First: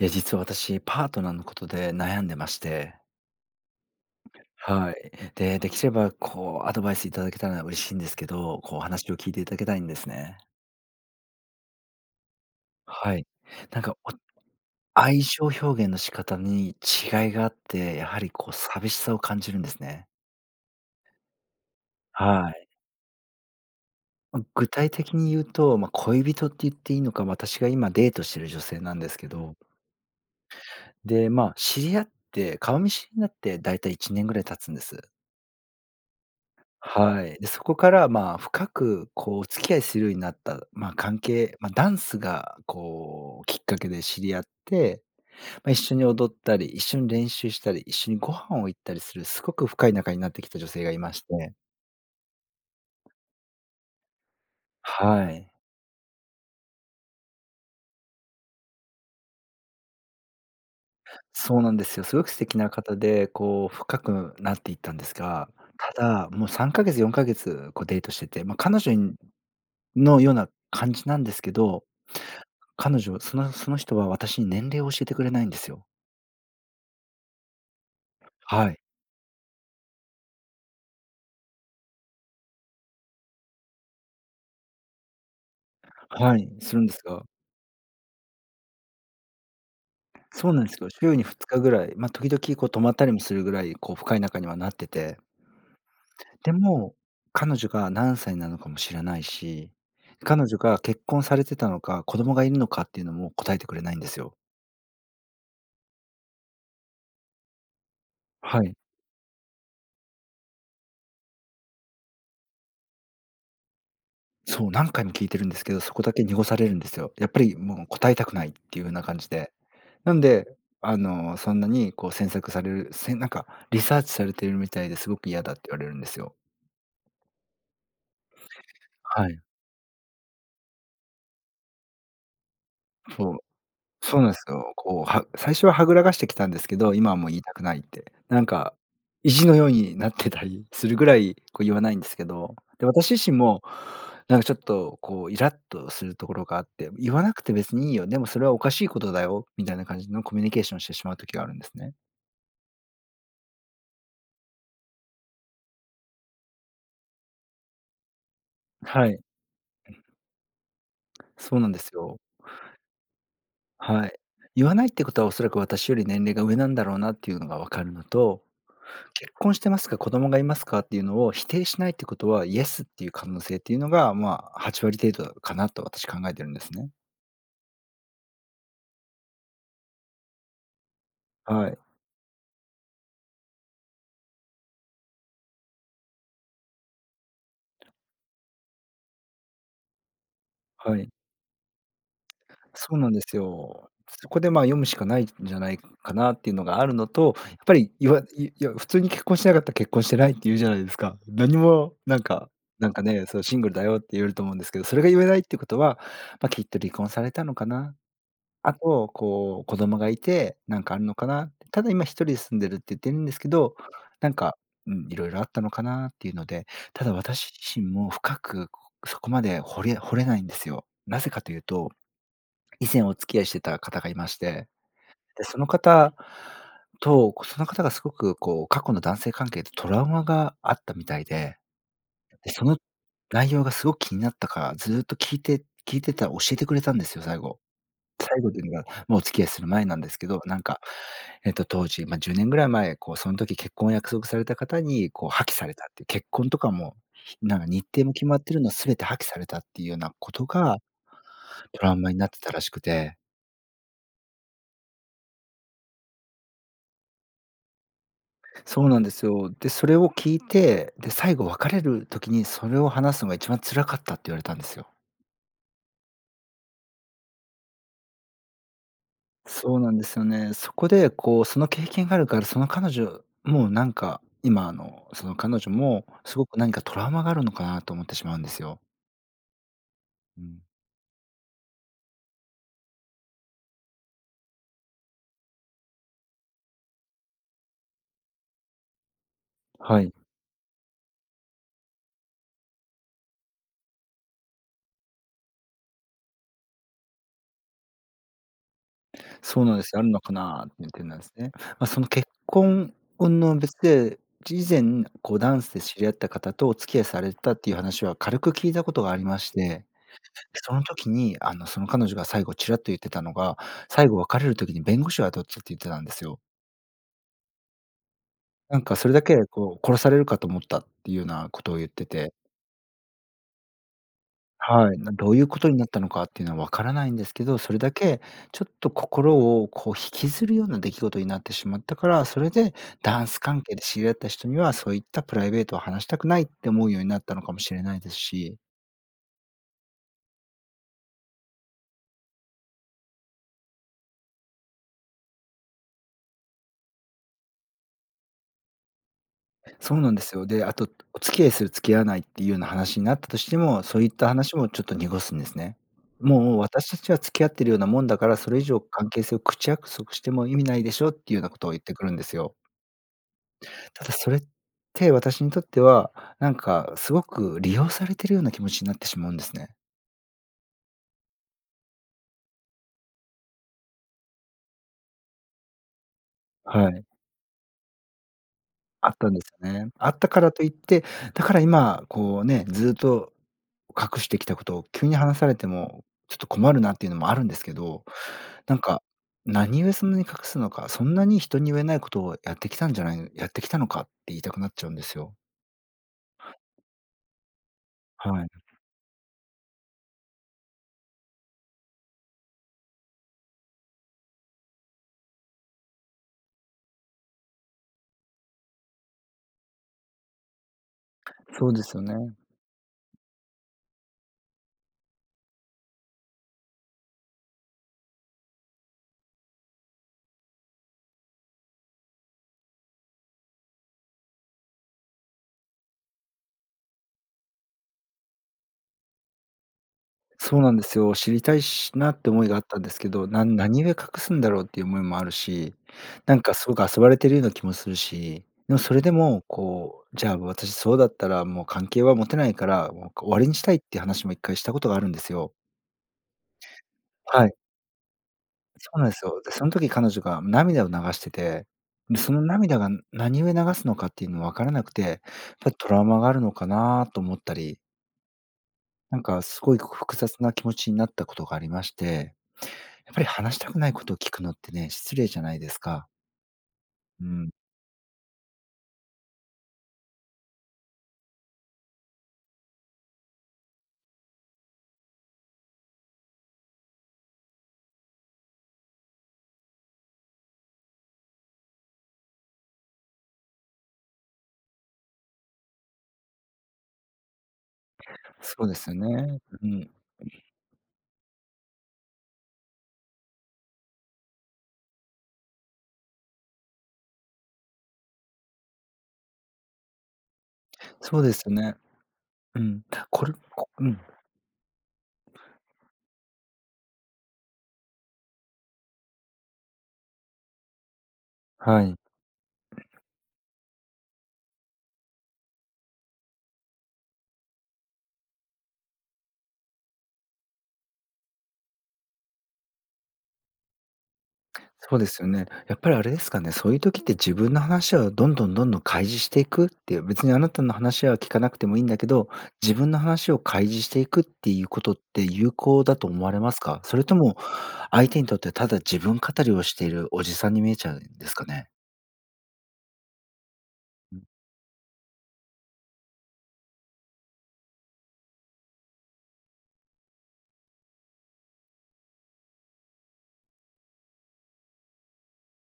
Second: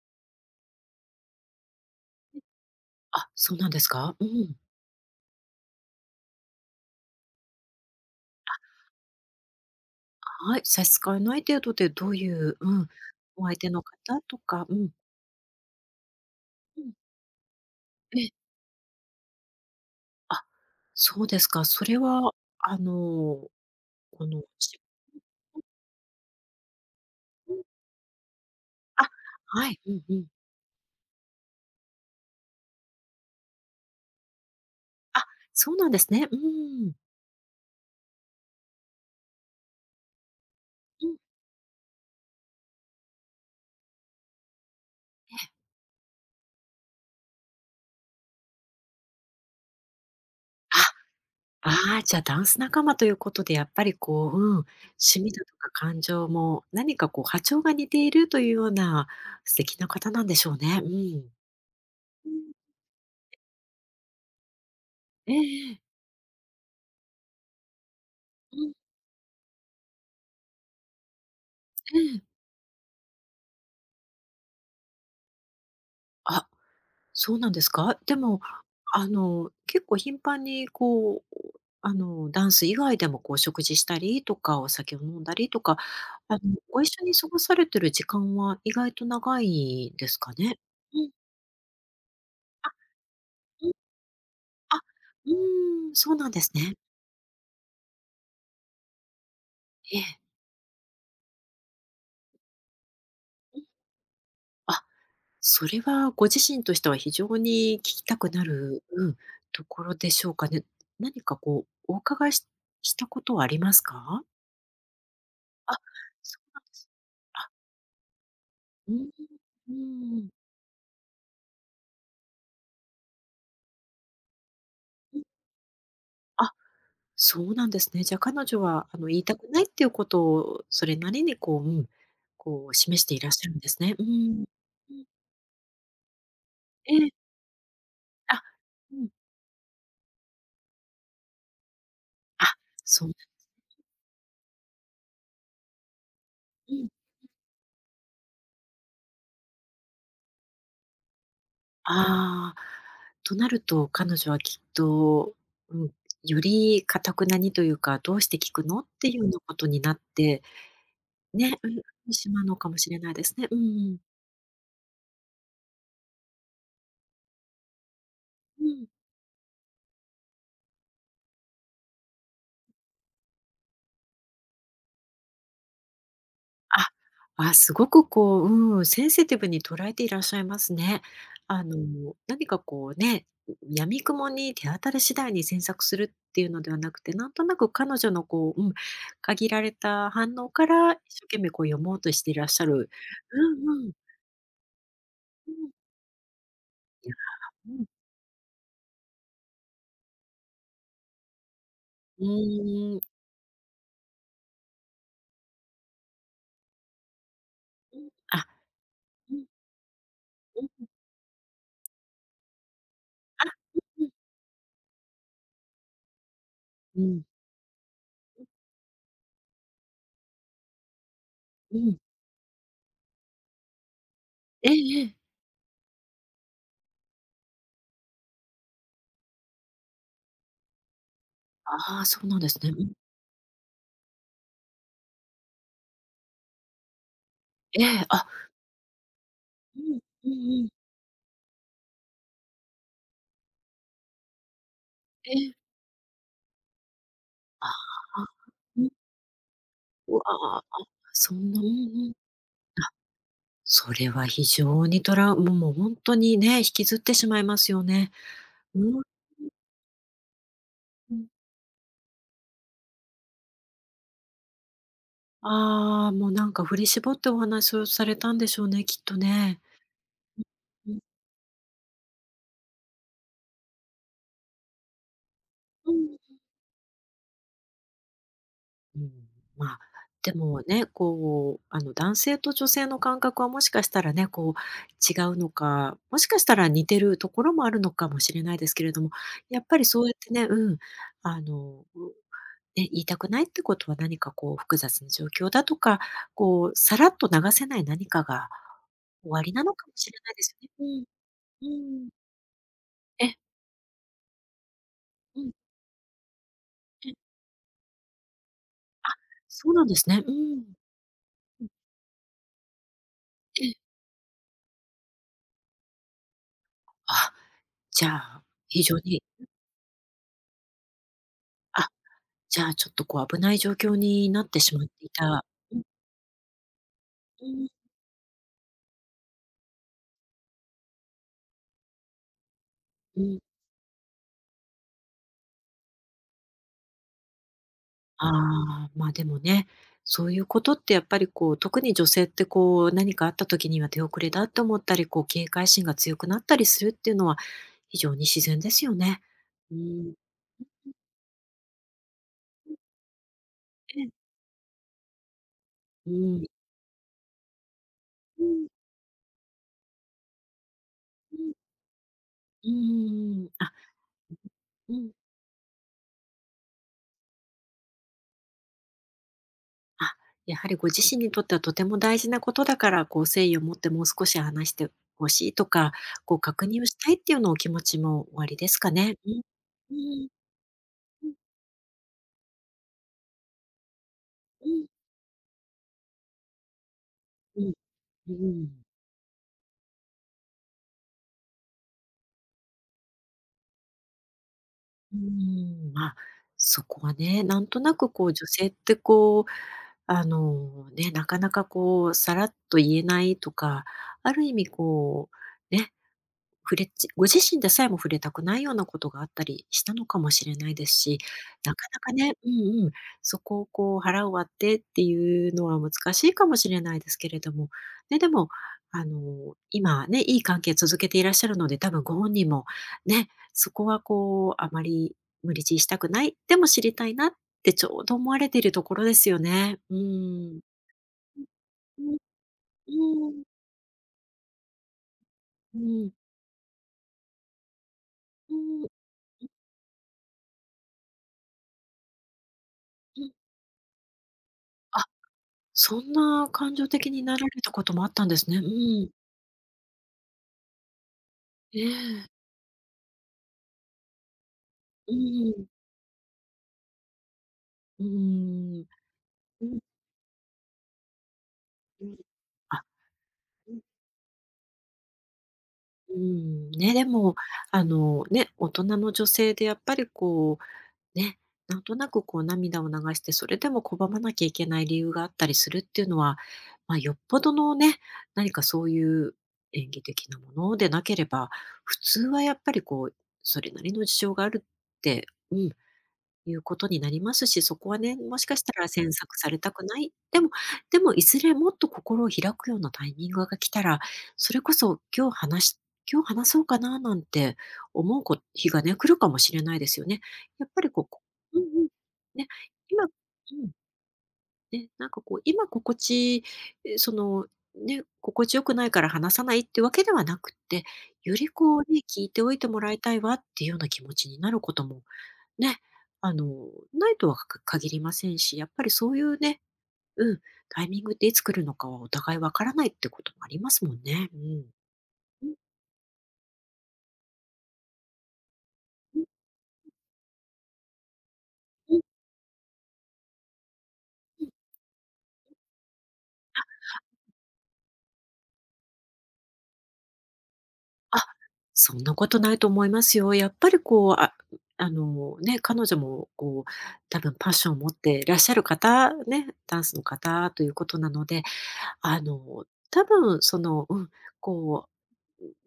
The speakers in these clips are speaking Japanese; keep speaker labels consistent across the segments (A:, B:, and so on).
A: いや、実は私、パートナーのことで悩んでまして。
B: あ、そうなんですか？うん。
A: はい。で、できればこうアドバイスいただけたら嬉しいんですけど、こうお話を聞いていただきたいんですね。
B: あ、はい、差し支えない程度でどういう、うん、
A: はい。
B: お相手
A: な
B: の
A: んか、お
B: 方とか、うん、
A: 愛情表現の仕方に
B: うん、
A: 違いがあって、やはりこ
B: え
A: う寂しさを感じるんですね。
B: あ、そうですか？それは、
A: はい。
B: あの、こ
A: ま、
B: の、
A: 具
B: し
A: 体的に言うと、まあ、恋人って言っていいのか、
B: う
A: 私
B: ん、
A: が今デートしてる女性なんで
B: あ、
A: すけど、
B: はい、うんうん。
A: で、まあ、知り合って、顔見知りになってだいたい1年ぐらい経つんです。
B: あ、そうなんですね。うん、
A: はい。で、そこから、まあ、深く、こう、お付き合いするようになった、まあ、
B: うん、
A: 関係、まあ、ダンスが、こう、きっかけで知り合って、
B: ええ。
A: まあ、一緒に踊ったり、一緒に練習したり、一緒にご飯を行ったりする、すごく深い仲になってきた女性がいまして。
B: あ、ああ、じゃあダンス仲間ということで、やっぱりこう、うん、趣味
A: は
B: だ
A: い。
B: とか感情も何かこう波長が似ているというような素敵な方なんでしょうね。うん。
A: そうなんですよ。すご
B: う
A: く素
B: ん、
A: 敵な方で、こう、深くなっていったんです
B: え
A: が、
B: ええ。
A: ただ、もう3ヶ月、4ヶ月、こう、デートしてて、まあ、
B: うん、
A: 彼女にのような感じなんですけど、
B: ええ。
A: 彼女、その人は私に年齢を教えてくれないんですよ。
B: あ、そうなんですか？でも、
A: はい。
B: 結構頻繁にこう、ダンス以外でもこう食事したりとか、お酒を飲んだりとか、あ
A: は
B: の、
A: い、す
B: ご
A: るんです
B: 一緒に
A: が、
B: 過ごされてる時間は意外と長いですか
A: そう
B: ね？
A: なんですよ。
B: うん。
A: 週に2日ぐらい、まあ、時々こ
B: あ、
A: う泊まったりもするぐら
B: うん、
A: い、こう深い仲にはなっ
B: あ、
A: てて、
B: うーん、そうなんです
A: で
B: ね。
A: も、彼女が何歳なのかも知らないし、
B: ええ。
A: 彼女が結婚されてたのか、子供がいるのかっていうのも答
B: う
A: え
B: ん。
A: てくれないんですよ。
B: あ、それはご自身としては非常に聞きたくな
A: はい。
B: る、うん、ところでしょうかね。何かこう、お伺いたことはありますか？
A: そう、何回も聞いてるんですけ
B: あ、
A: ど、そこだけ
B: そ
A: 濁
B: う
A: さ
B: なん
A: れ
B: で
A: るんで
B: す。
A: すよ。やっぱ
B: あ、
A: りもう答えたくないっていう
B: うー
A: 風
B: ん、
A: な感じで。
B: うー
A: なん
B: ん、
A: で、そんなにこう詮索される、せなんかリサーチされてるみたいですご
B: うん。
A: く嫌だって言われるんですよ。
B: あ、そうなんですね。じゃあ彼女はあの言い
A: は
B: た
A: い。
B: くないっていうことを、それなりにこう、うん、こう示していらっ
A: そう。
B: しゃるんですね。う
A: そうなんで
B: ん。
A: すよ。
B: う
A: こ
B: ん、
A: う、は最初ははぐらかしてきたんですけ
B: え
A: ど、
B: え、
A: 今はもう言いたくないって、
B: あ、
A: なんか
B: うん、
A: 意地のようになってたりするぐらい、こう言わないんですけ
B: あ、
A: ど、で、
B: そう、
A: 私自身もなんかちょっとこうイラッとするところがあっ
B: うん、
A: て、言わなくて別にいいよ、でもそれはおかしいことだよみたいな感じのコミュニケーションをしてしまう時があるんですね。
B: ああ、となると彼女はきっと、うん、より頑くなにというか、どうして聞くのっ
A: は
B: ていう
A: い、
B: ようなことになって、
A: そ
B: ね、
A: うなんです
B: うん、
A: よ。
B: しまうのかもしれないですね。うんうん。
A: はい。言わないってことはおそらく私より年齢が上なんだろうなっていうのがわかるのと、
B: うん。
A: 結婚してますか、子供がいますかっていうのを否定しないってことは、イエスっていう可能性っていうのが、まあ、8割程度かなと私考えてるんです
B: あ、
A: ね。
B: あ、すごくこう、うん、センシティブに捉えていらっしゃいますね。あ
A: はい、
B: の、何かこうね、闇雲に手当たり次第に詮索するっていうのではなくて、なんとなく彼女のこう、うん、限られた反応から
A: は
B: 一
A: い。
B: 生懸命こう読もうとしていらっしゃる。
A: そうなんです
B: うんう
A: よ。
B: ん。
A: そこで、まあ、読むしかないん
B: う
A: じゃ
B: ん。
A: ないかなっていうのがあるのと、やっ
B: う
A: ぱ
B: ん。
A: り言わいいや、普通に結婚してなかったら結婚してないって言うじゃないですか。何もなん
B: う
A: か、なん
B: ーん。
A: かね、そうシングルだよって言えると思うんですけど、それが言えないってことは、まあ、きっと離婚されたのかな
B: うん。あ、
A: あと、
B: うん、
A: こう、子供がいて、
B: うん。
A: なんかあるのかなって、ただ今一人で住んでるって言ってるんです
B: あ、
A: けど、
B: うんうん。
A: なんか、うん、いろいろあったのかなっていうので、
B: う
A: ただ
B: ん、
A: 私自身も深く、そこまで掘れないんですよ。なぜかという
B: うんう
A: と、
B: ん、
A: 以前お付き合いしてた方がいまして、
B: ええええ。
A: で、その方と、その方がすごくこう、過去の男性関係でトラウマがあったみたいで、
B: ああ、そうなんで
A: で、
B: す
A: そ
B: ね。
A: の
B: うん。
A: 内容がすごく気になったから、ずーっと聞いてたら教えてくれたんですよ、最後。
B: ええ、あ、
A: 最後というのが、もうお付き合いする
B: う
A: 前な
B: ん、
A: んですけ
B: うん
A: ど、なん
B: うん。
A: か、当時、ま、10年ぐらい前、こう、その時結婚を約束された方に、こ
B: え
A: う、破棄
B: え。
A: されたっていう、結婚とかも、なんか
B: あ
A: 日程も
B: あ。
A: 決まってるの
B: うん。
A: 全て破棄されたっていうような
B: うわ
A: こと
B: あ、
A: が
B: そんな、うん
A: トラウ
B: う
A: マ
B: ん。あ、
A: になってたらしくて。
B: それは非常にトラウもうほんとにね、引きずってしまいますよね。
A: そうな
B: うん、
A: んですよ。で、それを聞いて、で、
B: うん。
A: 最後別れる時にそれを話すのが一番辛かったって言われたんですよ。
B: ああ、もうなんか振り絞ってお話をされたんでしょうね、きっとね。
A: そうなんですよね。そこ
B: うん、
A: で、こう、その経験があるから、その彼女もうなんか、今、その彼女
B: う
A: も、
B: ん。
A: すごく何かトラウマがあるのかなと思ってしまうんですよ。
B: うん、まあ、で
A: う
B: も
A: ん。
B: ね、こう、男性と女性の感覚はもしかしたらね、こう、違うのか、もしかしたら似てるところもあるのかもしれないですけれども、やっぱり
A: は
B: そうや
A: い。
B: ってね、うん、あの、うね、言いたくないってことは何かこう複雑な状況だとか、こうさらっと流せない何かが終わりな
A: そう
B: の
A: なんで
B: か
A: す
B: も
A: よ。あ
B: し
A: る
B: れ
A: の
B: な
A: か
B: いです
A: な
B: よ
A: っていう
B: ね。
A: 点なんですね。ま
B: う
A: あ、
B: ん、
A: そ
B: う
A: の
B: ん。
A: 結婚
B: え
A: 云々は別で、以前、こう
B: うん、
A: ダンスで知り合った方とお付き合いされ
B: え
A: てたっていう話は軽く聞いたこと
B: あ、
A: がありまし
B: そうな
A: て、
B: んですね。うん。
A: その時に、
B: うん、
A: その彼女が最後ちらっと言ってたのが、
B: ええ。
A: 最後別れる時に弁護士を雇ったって言ってたんですよ。
B: あ、じゃあ、
A: な
B: 非
A: んか
B: 常
A: それ
B: に、
A: だけこう殺されるかと思ったっていうようなことを言
B: あ、
A: ってて、
B: じゃあちょっとこう危ない状況になってしまっ
A: はい、
B: てい
A: などうい
B: た、
A: うことに
B: うん、
A: なったのかっていうのはわからないんですけ
B: う
A: ど、
B: ん、
A: それだけちょっと心をこう引きずるような出来事になってしまったから、それで
B: う
A: ダンス
B: ん。
A: 関係で知り合った人には、そういったプライベートを話したくないって思うようになったのかもしれないです
B: あ
A: し。
B: あ、まあ、でもね、そういうことってやっぱりこう、特に女性ってこう、何かあった時には手遅れだって思ったり、こう、警戒心が強くなったりするっていうのは、非常に自然ですよね。う
A: そうな
B: ん、
A: んですよ。で、あと、お付き合いする付き合わないっていうような話になったとしても、そういった話もちょっと濁すんですね。
B: うん、
A: もう私たちは付き合ってるようなもんだから、
B: う
A: それ以
B: ん、
A: 上関係性を口約束しても意味ないでしょって
B: う
A: いうような
B: ん、
A: ことを言ってくるんですよ。
B: うん、あ、
A: ただそれっ
B: うん、
A: て私にとっては、なんかすごく利用されてるような気持ちになってしまうんですね。
B: あ、やはりご自身にとってはとても大事なことだから、こう、誠意を持ってもう少し話してほしいとか、こう、確認を
A: は
B: し
A: い。
B: たいっていうのお気持ちもおありですか
A: あっ
B: ね？
A: た
B: う
A: んで
B: ん。
A: すよね。
B: う
A: あっ
B: ん、
A: たからといって、
B: うん、
A: だから今こうね、ずっと隠してきたこ
B: う
A: とを
B: ん、
A: 急に話されても、ちょっと困るなっていうのもあるんで
B: う
A: す
B: ん、
A: けど、
B: う
A: なん
B: ん。
A: か、何故そんなに隠すのか、そんなに人に言えないことをやってきたんじゃないやってきたのかって言いたくなっちゃうんで
B: う
A: す
B: ー
A: よ。
B: ん、まあ、そこはね、なんとなくこう
A: は
B: 女
A: い。
B: 性ってこう、ね、なかなかこうさらっと言えないとか、ある意味こう、ね、触れちご自身でさえも触れたくないようなことがあったりしたのかもしれないですし、
A: そう
B: な
A: で
B: か
A: す
B: な
A: よ
B: か
A: ね。
B: ね、うんうん、そこをこう腹を割ってっていうのは難しいかもしれないですけれども、ね、でも、今ね、いい関係続けていらっしゃるので、多分ご本人もね、そこはこうあまり無理強いしたくない、でも知りたいなってちょうど思われているところですよね。う
A: そ
B: ん。
A: うなんですよ。知りたいし
B: う
A: な
B: ん、
A: って思いがあったんですけど、
B: うん、
A: 何故隠すんだろうっていう思いもあるし、
B: うん、
A: なんかすごく遊ばれてるような気もするし、
B: う
A: でも
B: ん、うん、
A: それでも、こう、じゃあ私そうだったらもう関係は持てないから、も
B: う
A: う終
B: ん。
A: わりにしたいっていう話も一回したことがあ
B: あ、
A: るんですよ。
B: そんな感情的になら
A: はい。
B: れたこともあったんですね。う
A: そうな
B: ん。
A: んですよ。で、その時彼女が涙を流してて、
B: え
A: で、そ
B: え。
A: の涙が何故流すのかっていうの分からなくて、
B: う
A: やっ
B: んうん。
A: ぱりトラウマがあるのかなと思ったり、
B: うん。
A: なんかす
B: う
A: ごい
B: ん、
A: 複雑な気持ちになったことがありまして、
B: あ、
A: やっぱり話した
B: う
A: く
B: ん、
A: ないことを聞くのってね、失礼じゃないですか。
B: ね、で
A: う
B: も、
A: ん。
B: ね、大人の女性でやっぱりこう、ね、なんとなくこう涙を流して、それでも拒まなきゃいけない理由があったりするっていうのは、まあ、よっぽどのね、何かそういう演技的なものでなければ、普通はやっぱりこう、それなりの事情があるって、うん、いうことになりますし、そこはね、もしかし
A: そう
B: た
A: で
B: ら
A: すよ
B: 詮索
A: ね。
B: され
A: う
B: たく
A: ん。
B: ない。でも、いずれもっと心を開くようなタイミングが来たら、それこそ今日話そうかななんて思う日がね、来るかもしれないですよね。やっぱりこう
A: そ
B: こ
A: うですよ
B: うんう
A: ね。
B: ん。ね、
A: うん。
B: 今
A: これ
B: う
A: こ
B: ん、
A: うん。
B: ね、なんかこう今心地え、その、ね、心地よくないから話さないってわけではなくって、よりこう
A: はい。
B: ね、聞いておいてもらいたいわっていうような気持ちになることもね、ないとはか限りませんし、やっぱりそういうね、うん、タイミングっていつ来るのかはお互いわからないってこともありますもんね。うん。
A: そうですよ
B: う
A: ね。
B: ん
A: やっぱりあれですかね、そういう時って自分の話をどんどんどんどん開
B: う
A: 示
B: ん
A: していくっていう、別にあなたの話は聞かなくてもいいん
B: う
A: だ
B: ん
A: けど、自分の話を開示していくっ
B: うん
A: ていうことって有効だと思われますか？それとも相手にとってただ自分語りをしているおじさんに見えちゃう
B: あ、
A: んですかね？
B: そんなことないと思いますよ。やっぱりこう、
A: う
B: あの、ね、彼女もこう、多分パッションを持っていらっしゃる方、ね、ダンスの方ということなので、あの、多分その、うん、こ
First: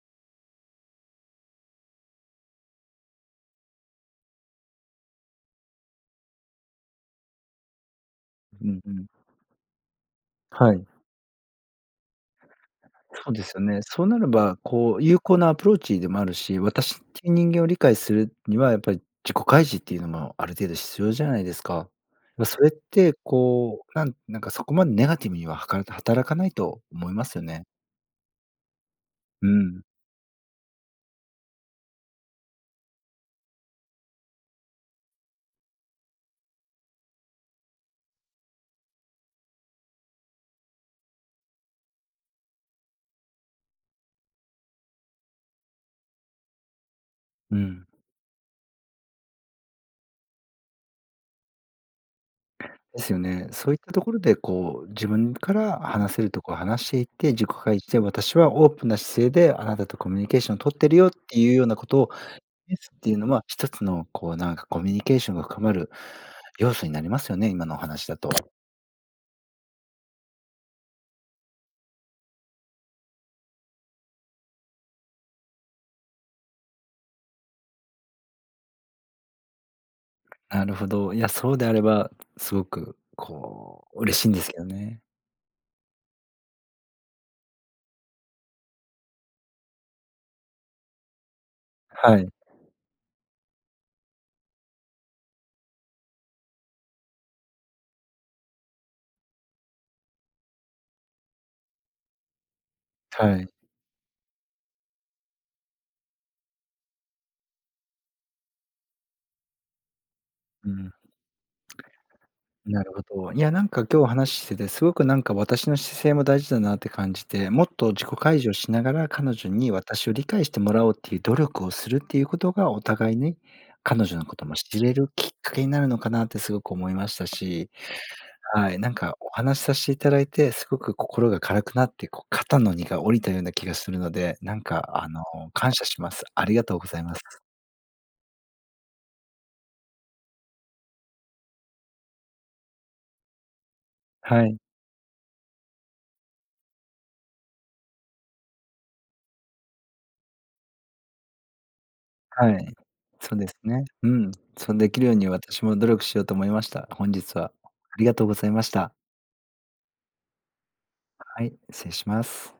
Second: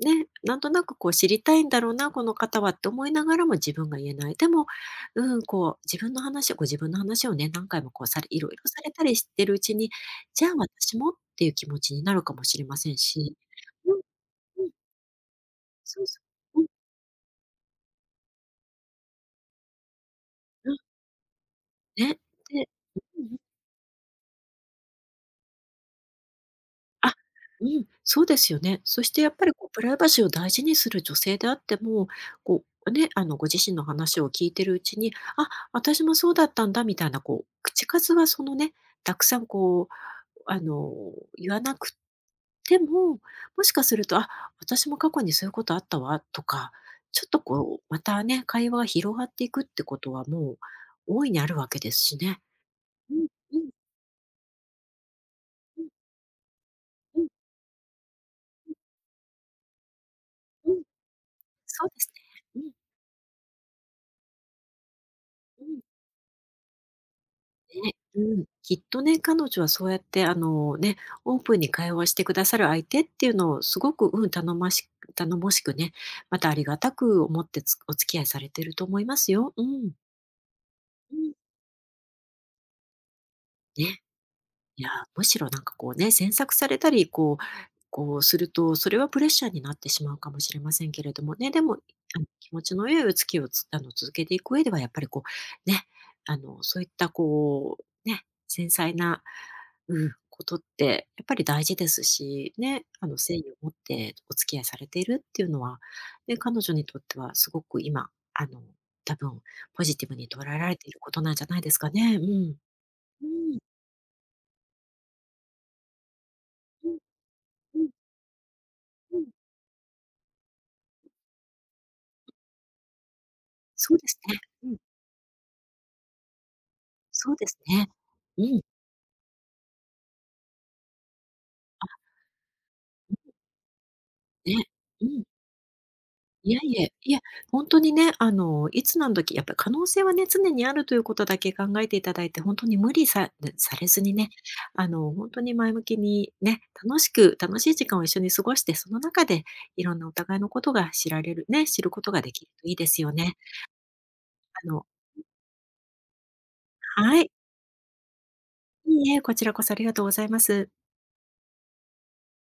B: うね、なんとなくこう知りたいんだろうな、この方はって思いながらも自分が言えない。でも、うん、こう自分の話をご自分の話をね、何回もこうされいろいろ
A: ん、う
B: さ
A: ん
B: れ
A: う
B: た
A: ん。
B: りしてるうちに、じゃあ
A: はい。
B: 私もっていう気持ちになるかもしれません
A: そう
B: し。
A: ですよね。
B: うん
A: そうなれば、
B: うん、
A: こう有効なアプロー
B: そ
A: チ
B: う
A: で
B: そ
A: もあるし、
B: う。う
A: 私っていう人間を理解するには、やっぱり自己開示っていうのもある程
B: んう
A: 度
B: ん、
A: 必要じゃないですか。
B: ね。
A: ま、そ
B: で
A: れって、
B: うん
A: こう、なんかそこまでネガティブには働かないと思
B: あ、
A: いますよ
B: う
A: ね。
B: ん、そうですよね。そしてやっぱ
A: う
B: りこうプ
A: ん、
B: ライバシーを大事にする女性であっても、こうね、あのご自身の話を聞いてるうちに、あ、私もそうだったんだみたいなこう口数はそのね、たくさんあの言わなくても、もしかすると、あ、私も過去にそういうことあったわとか、ちょっと
A: う
B: こう
A: ん。
B: またね、会話が広がっていくってことはもう大いにあるわけですしね。
A: です
B: う
A: よ
B: ん
A: ね。
B: うん
A: そういったところで、こう、自分から
B: うん
A: 話せるとこは話していっ
B: う
A: て、自己開示で、私はオープンな姿勢であなたとコミュニケーションを
B: んう
A: 取っ
B: ん。
A: てるよっていうような
B: そ
A: こ
B: うで
A: とを
B: すね。うん
A: ですっていうのは、一つのこうなんかコミュニケーションが深
B: う
A: ま
B: ん。
A: る要素になりますよね、今のお
B: ね、
A: 話だ
B: う
A: と。
B: ん、きっとね、彼女はそうやって、ね、オープンに会話してくださる相手っていうのをすごく、うん、頼もしくね、またありがたく思ってお付き合いされてると思いますよ。うん。
A: なるほど。
B: う
A: いや、
B: ん。
A: そうであれば、すごくこ
B: ね。
A: う嬉しいんですけど
B: いや、
A: ね。
B: むしろなんかこうね、詮索されたり、こうすると、それはプレッシャーになってしまうかもしれませんけれどもね、でも、
A: はい、
B: 気持ちの良いお付き合いを続けていく上ではやっぱりこう、ね、あの、そういったこう、ね、繊細な、うん、ことって、やっぱり大事ですし、ね、誠
A: は
B: 意
A: い。
B: を持ってお付き合いされているっていうのは、ね、彼女にとってはすごく今、あの、多分ポジティブに捉えら
A: う
B: れてい
A: ん、
B: ることなんじゃないですかね。うん。
A: なるほ
B: う
A: ど。いや、
B: ん、
A: なんか今日お話ししてて、すごくなんか私の姿勢も大事だなっ
B: う
A: て
B: ん、
A: 感じて、もっ
B: う
A: と
B: ん、
A: 自己開示をしながら、
B: うん。
A: 彼女に私を理解してもらおうっていう努力をするっていうことが、お互いに
B: そう
A: 彼
B: で
A: 女
B: す
A: のこ
B: ね。
A: とも
B: うん、
A: 知れるきっかけになるのかなってすごく思いました
B: そうです
A: し、
B: ね。うん。
A: はい、なんかお話しさせていただいて、すごく心が軽くなっ
B: あ、
A: て、こう肩の荷が下
B: う
A: りたような気がするので、な
B: ん、
A: ん
B: ね。
A: か
B: うん。
A: 感謝します。あ
B: い
A: り
B: や、
A: がとう
B: い
A: ご
B: え、
A: ざい
B: い
A: ま
B: や、
A: す。
B: ほんとにね、いつ何時、やっぱ可能性はね、常にあるということだけ考えていただいて、ほんとに無理さね、されずにね、
A: はい、
B: ほんとに前向きにね、楽しい時間を一緒に過ごして、その中でいろんなお互いのことが知られるね、知ることができる
A: は
B: とい
A: い。
B: いですよね。
A: そうですね。うん。
B: あ
A: そう
B: の
A: できるように私も努力しようと思いました。本
B: はい、
A: 日はありがとうございました。
B: いいえ、こちらこそありがとうございます。
A: はい、失礼します。